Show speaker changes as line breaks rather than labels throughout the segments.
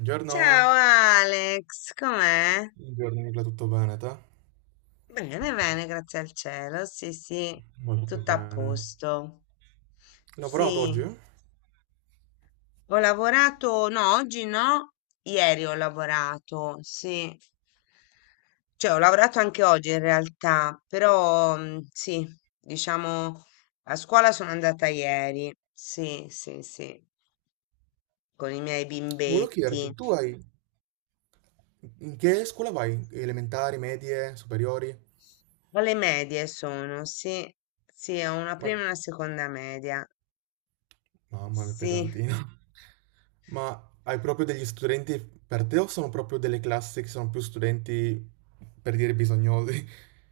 Buongiorno,
Ciao Alex, com'è?
buongiorno Nicola, tutto bene te?
Bene, bene, grazie al cielo. Sì, sì,
Molto
tutto a
bene.
posto.
Lavorato
Sì,
oggi?
ho lavorato, no, oggi no, ieri ho lavorato, sì. Cioè, ho lavorato anche oggi in realtà, però sì, diciamo, a scuola sono andata ieri, sì, sì, sì, con i miei
Volevo
bimbetti.
chiederti, tu hai... in che scuola vai? Elementari, medie, superiori?
Alle medie sono, sì, sì, ho una
Ma...
prima e una seconda media.
mamma mia,
Sì,
pesantino. Ma hai proprio degli studenti per te o sono proprio delle classi che sono più studenti, per dire, bisognosi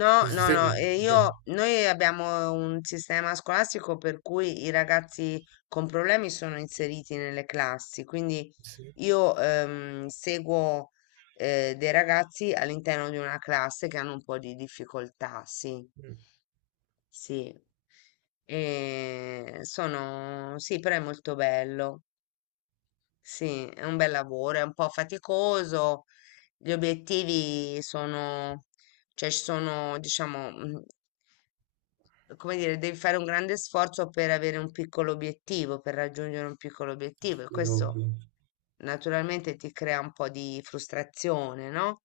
no,
di
no,
sostegno?
no, e
Ok.
io, noi abbiamo un sistema scolastico per cui i ragazzi con problemi sono inseriti nelle classi, quindi
Sì.
io seguo dei ragazzi all'interno di una classe che hanno un po' di difficoltà, sì,
Mm.
sì, e sono, sì, però è molto bello, sì, è un bel lavoro, è un po' faticoso. Gli obiettivi sono, cioè ci sono, diciamo, come dire, devi fare un grande sforzo per avere un piccolo obiettivo, per raggiungere un piccolo obiettivo e
Sì,
questo
ovvio,
naturalmente ti crea un po' di frustrazione, no?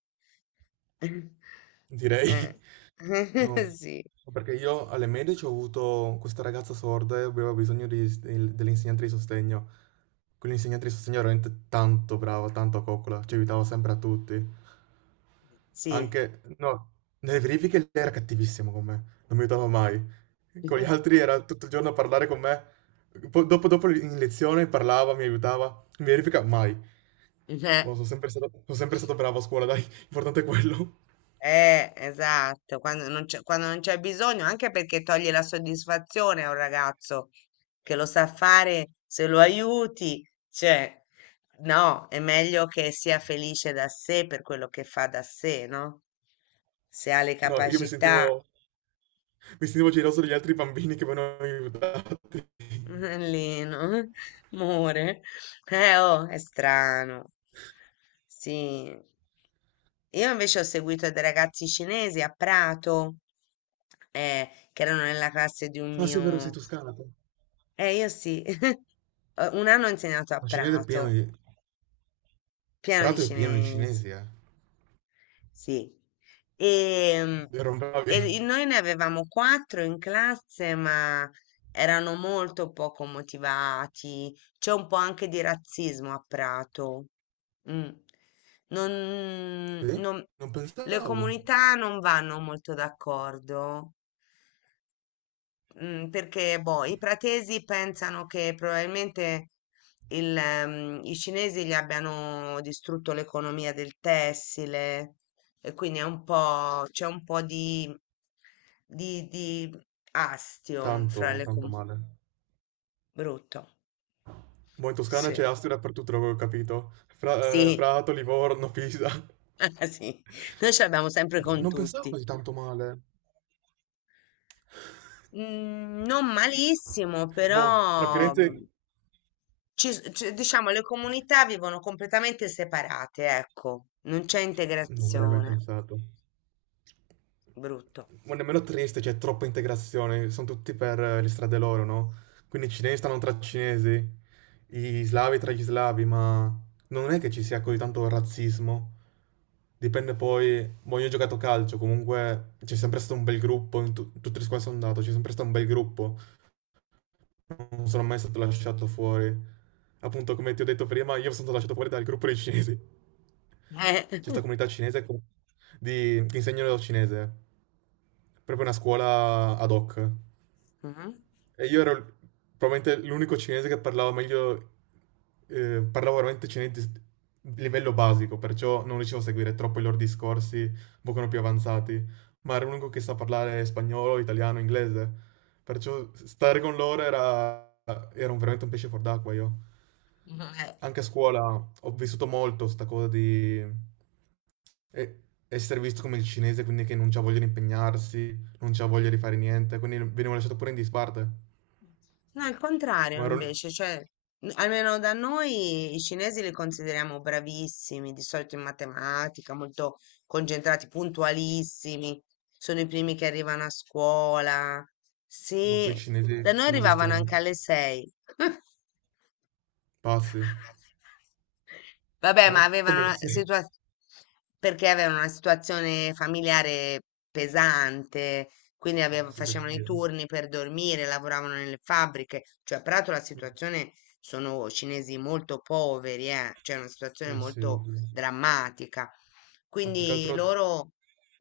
direi.
Eh.
No,
Sì,
no, perché io alle medie ci ho avuto questa ragazza sorda e aveva bisogno dell'insegnante di sostegno. Quell'insegnante di sostegno era veramente tanto brava, tanto a coccola, ci aiutava sempre a tutti.
sì.
Anche, no, nelle verifiche lei era cattivissimo con me, non mi aiutava mai. Con gli altri era tutto il giorno a parlare con me. Poi dopo, dopo in lezione parlava, mi aiutava. In verifica mai.
Eh.
Ma sono sempre stato bravo a scuola, dai, l'importante è quello.
Esatto, quando non c'è bisogno, anche perché toglie la soddisfazione a un ragazzo che lo sa fare, se lo aiuti, cioè, no, è meglio che sia felice da sé per quello che fa da sé, no? Se ha le
No, io mi
capacità,
sentivo... mi sentivo geloso degli altri bambini che venivano aiutati.
Lino, amore, oh, è strano. Sì, io invece ho seguito dei ragazzi cinesi a Prato, che erano nella classe di un
Ah, sì, è vero, sei
mio...
toscana tu.
Io sì, eh, un anno ho insegnato a
Ma cinese è pieno
Prato,
di...
pieno di
Prato è pieno di
cinesi.
cinesi, eh.
Sì. E,
Erano bravi.
e noi ne avevamo quattro in classe, ma erano molto poco motivati. C'è un po' anche di razzismo a Prato. Mm. Non,
Sì?
non-
Non
le
pensavo
comunità non vanno molto d'accordo. Mm, perché boh, i pratesi pensano che probabilmente i cinesi gli abbiano distrutto l'economia del tessile e quindi è un po', c'è un po' di, di astio
tanto,
fra le
tanto
com-
male.
brutto.
Boh, in Toscana
Sì,
c'è Asti dappertutto, l'avevo capito.
sì,
Prato, Livorno, Pisa.
ah, sì. Noi ce l'abbiamo sempre
Boh,
con
non pensavo
tutti.
così tanto male.
Mm, non malissimo,
Boh, tra
però.
Firenze...
Mhmm, diciamo, le comunità vivono completamente separate, ecco, non c'è
Non avrei mai
integrazione,
pensato.
brutto.
Ma nemmeno triste, c'è troppa integrazione, sono tutti per le strade loro, no? Quindi i cinesi stanno tra i cinesi, gli slavi tra gli slavi, ma non è che ci sia così tanto razzismo. Dipende poi, boh, io ho giocato a calcio, comunque c'è sempre stato un bel gruppo, in tutte le squadre sono andato, c'è sempre stato un bel gruppo, non sono mai stato lasciato fuori. Appunto, come ti ho detto prima, io sono stato lasciato fuori dal gruppo dei cinesi.
Eh.
C'è questa comunità cinese che insegnano il cinese, proprio una scuola ad hoc.
Mhm.
E io ero probabilmente l'unico cinese che parlava meglio, parlavo veramente cinese di livello basico, perciò non riuscivo a seguire troppo i loro discorsi, un pochino più avanzati, ma ero l'unico che sa parlare spagnolo, italiano, inglese, perciò stare con loro era, era veramente un pesce fuor d'acqua io.
Eh.
Anche a scuola ho vissuto molto sta cosa di e- essere visto come il cinese, quindi che non c'ha voglia di impegnarsi, non c'aveva voglia di fare niente, quindi venivo lasciato pure in disparte.
No, il
Ma
contrario
ero...
invece, cioè, n- almeno da noi i cinesi li consideriamo bravissimi, di solito in matematica, molto concentrati, puntualissimi, sono i primi che arrivano a scuola.
No, quei
Sì,
cinesi
da noi
sono visti
arrivavano anche
veramente
alle sei.
pazzi.
Vabbè, ma
Eh?
avevano
Come lo
una
sei?
situazione perché avevano una situazione familiare pesante, quindi aveva-
Posso
facevano i
capire.
turni per dormire, lavoravano nelle fabbriche, cioè peraltro la situazione sono cinesi molto poveri, cioè una situazione
Eh sì,
molto
ovvio.
drammatica.
Ma più che
Quindi
altro
loro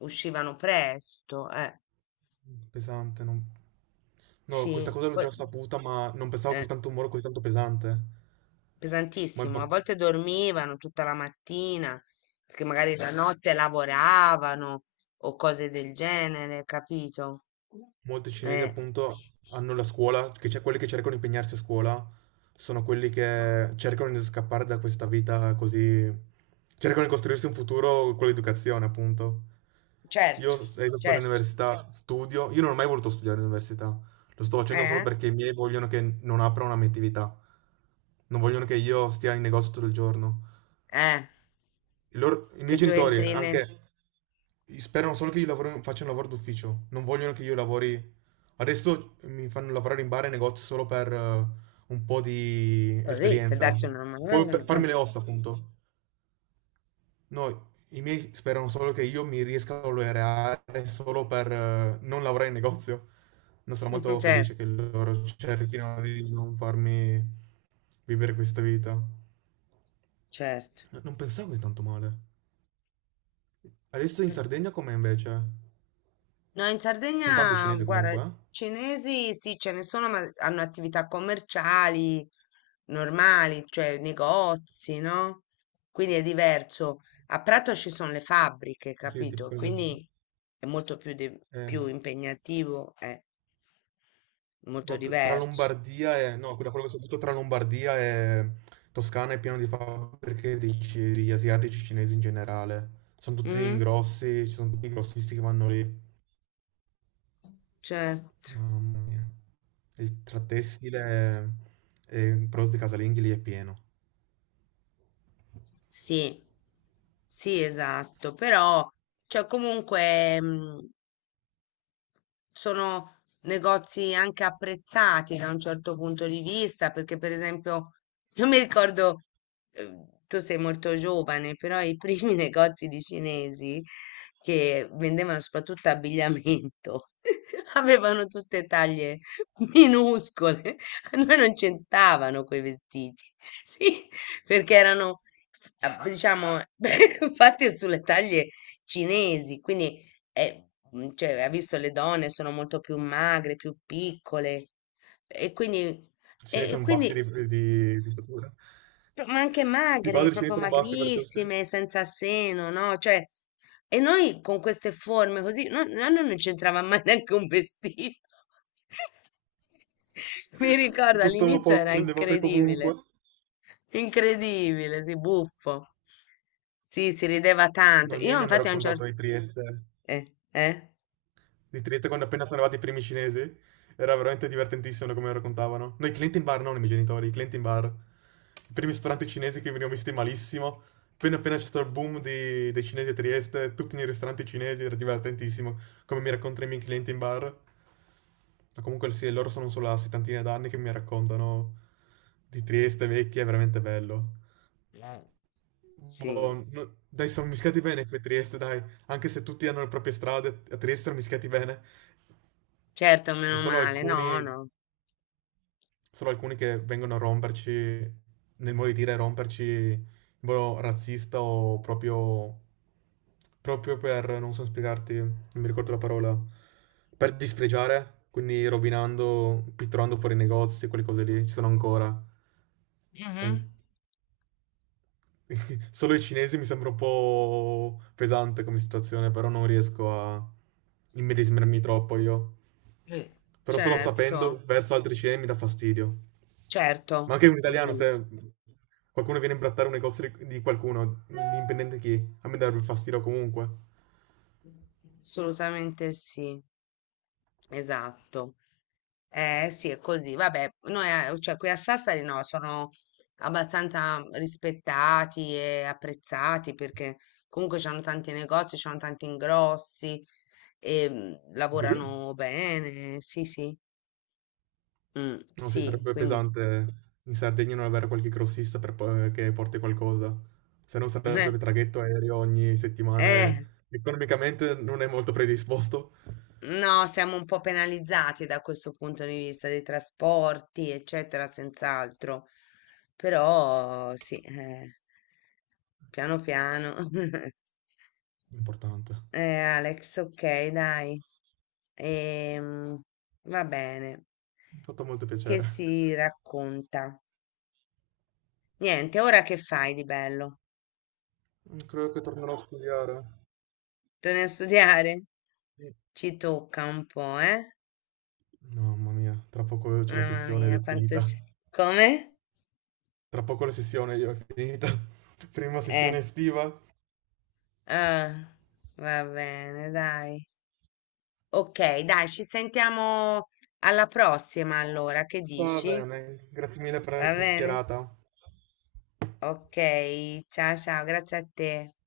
uscivano presto,
pesante, non... No, questa
sì,
cosa l'ho
poi,
già saputa, ma non pensavo
eh,
così tanto un muro così tanto pesante. Ma è
pesantissimo. A
importante.
volte dormivano tutta la mattina, perché magari la notte lavoravano o cose del genere, capito?
Molti cinesi
Eh,
appunto hanno la scuola, che c'è quelli che cercano di impegnarsi a scuola, sono quelli che cercano di scappare da questa vita così, cercano di costruirsi un futuro con l'educazione, appunto.
certo,
Io sono in
certo.
università, studio, io non ho mai voluto studiare all'università, lo sto facendo solo
Eh,
perché i miei vogliono che non apra una mia attività, non vogliono che io stia in negozio tutto il giorno.
eh,
I
che
miei
tu
genitori
entri ne-
anche sperano solo che io faccia un lavoro d'ufficio, non vogliono che io lavori. Adesso mi fanno lavorare in bar e negozi solo per un po' di
così per
esperienza,
darti una
o
mano.
per
Eh,
farmi le ossa, appunto. No, i miei sperano solo che io mi riesca a laureare solo per non lavorare in negozio. Non sarò molto
certo,
felice che loro cerchino di non farmi vivere questa vita. No,
certo.
non pensavo così tanto male. Adesso in Sardegna com'è invece?
No, in
Ci sono tante
Sardegna,
cinesi
guarda,
comunque, eh?
cinesi sì, ce ne sono, ma hanno attività commerciali normali, cioè negozi, no? Quindi è diverso. A Prato ci sono le fabbriche,
Sì, tipo
capito?
quelle cose.
Quindi è molto più, di-
Eh,
più impegnativo, è molto
no, tra
diverso.
Lombardia e... No, quella, quella che soprattutto tra Lombardia e Toscana è pieno di fabbriche di, di asiatici cinesi in generale. Sono tutti gli
Mm?
ingrossi, ci sono tutti i grossisti che vanno lì.
Certo,
Mamma mia. Il, tra tessile e prodotti casalinghi lì è pieno.
sì, sì, esatto, però, cioè, comunque, sono negozi anche apprezzati da un certo punto di vista, perché per esempio, io mi ricordo, tu sei molto giovane, però i primi negozi di cinesi che vendevano soprattutto abbigliamento avevano tutte taglie minuscole, a noi non ci stavano quei vestiti, sì, perché erano, f- a- diciamo, fatti sulle taglie cinesi, quindi eh, cioè, ha visto le donne sono molto più magre, più piccole e quindi,
I cinesi
e
sono bassi
quindi
di statura.
pro- ma anche
Di
magre,
padre i cinesi
proprio
sono bassi, perciò se
magrissime, senza seno, no? Cioè, e noi con queste forme così, no, no, no, non c'entrava mai neanche un vestito. Mi ricordo
costava
all'inizio
poco
era
prendevate
incredibile,
comunque.
incredibile, sì, buffo. Sì, si rideva tanto.
No, i miei
Io
mi hanno
infatti a un
raccontato
certo...
di Trieste,
Eh?
di Trieste quando appena sono arrivati i primi cinesi. Era veramente divertentissimo come lo raccontavano. Noi clienti in bar, non i miei genitori, i clienti in bar. I primi ristoranti cinesi che venivano visti malissimo. Appena appena c'è stato il boom dei cinesi a Trieste, tutti nei ristoranti cinesi, era divertentissimo come mi raccontano i miei clienti in bar. Ma comunque sì, loro sono solo a settantina d'anni che mi raccontano di Trieste vecchia, è veramente bello.
Sì.
Boh, dai, sono mischiati bene qui a Trieste, dai. Anche se tutti hanno le proprie strade, a Trieste sono mischiati bene.
Certo, meno
Solo
male,
alcuni,
no, no,
solo alcuni che vengono a romperci, nel modo di dire, romperci in modo razzista o proprio, proprio per, non so spiegarti, non mi ricordo la parola, per dispregiare, quindi rovinando, pitturando fuori i negozi, quelle cose lì, ci sono ancora. E
Mhm.
solo i cinesi mi sembra un po' pesante come situazione, però non riesco a immedesimarmi troppo io.
Sì,
Però solo
certo,
sapendo verso altri cinesi mi dà fastidio. Ma
certo,
anche un
è
italiano,
giusto,
se qualcuno viene a imbrattare un negozio di qualcuno, indipendente chi, a me darebbe fastidio comunque.
assolutamente sì, esatto. Eh sì, è così, vabbè, noi, a- cioè qui a Sassari no, sono abbastanza rispettati e apprezzati perché comunque c'hanno tanti negozi, c'hanno tanti ingrossi e
Anche lì?
lavorano bene, sì, sì,
Non si
sì,
sarebbe
quindi,
pesante in Sardegna non avere qualche grossista per che porti qualcosa. Se non sarebbe traghetto aereo ogni settimana e
eh,
economicamente non è molto predisposto.
no, siamo un po' penalizzati da questo punto di vista dei trasporti, eccetera, senz'altro. Però sì, piano piano.
Importante.
Alex, ok, dai. Ehm, va bene.
Mi ha fatto molto
Che
piacere.
si racconta? Niente, ora che fai di bello?
Mm, credo che tornerò a studiare.
Torni a studiare?
Mm.
Ci tocca un po', eh?
Mamma mia, tra poco c'è la
Mamma
sessione ed
mia,
è
quanto...
finita.
si- Come?
Tra poco la sessione io è finita. Prima sessione
Eh.
estiva.
Ah, va bene, dai. Ok, dai, ci sentiamo alla prossima allora, che
Va
dici?
bene, grazie mille per la
Va bene?
chiacchierata.
Ok, ciao ciao, grazie a te.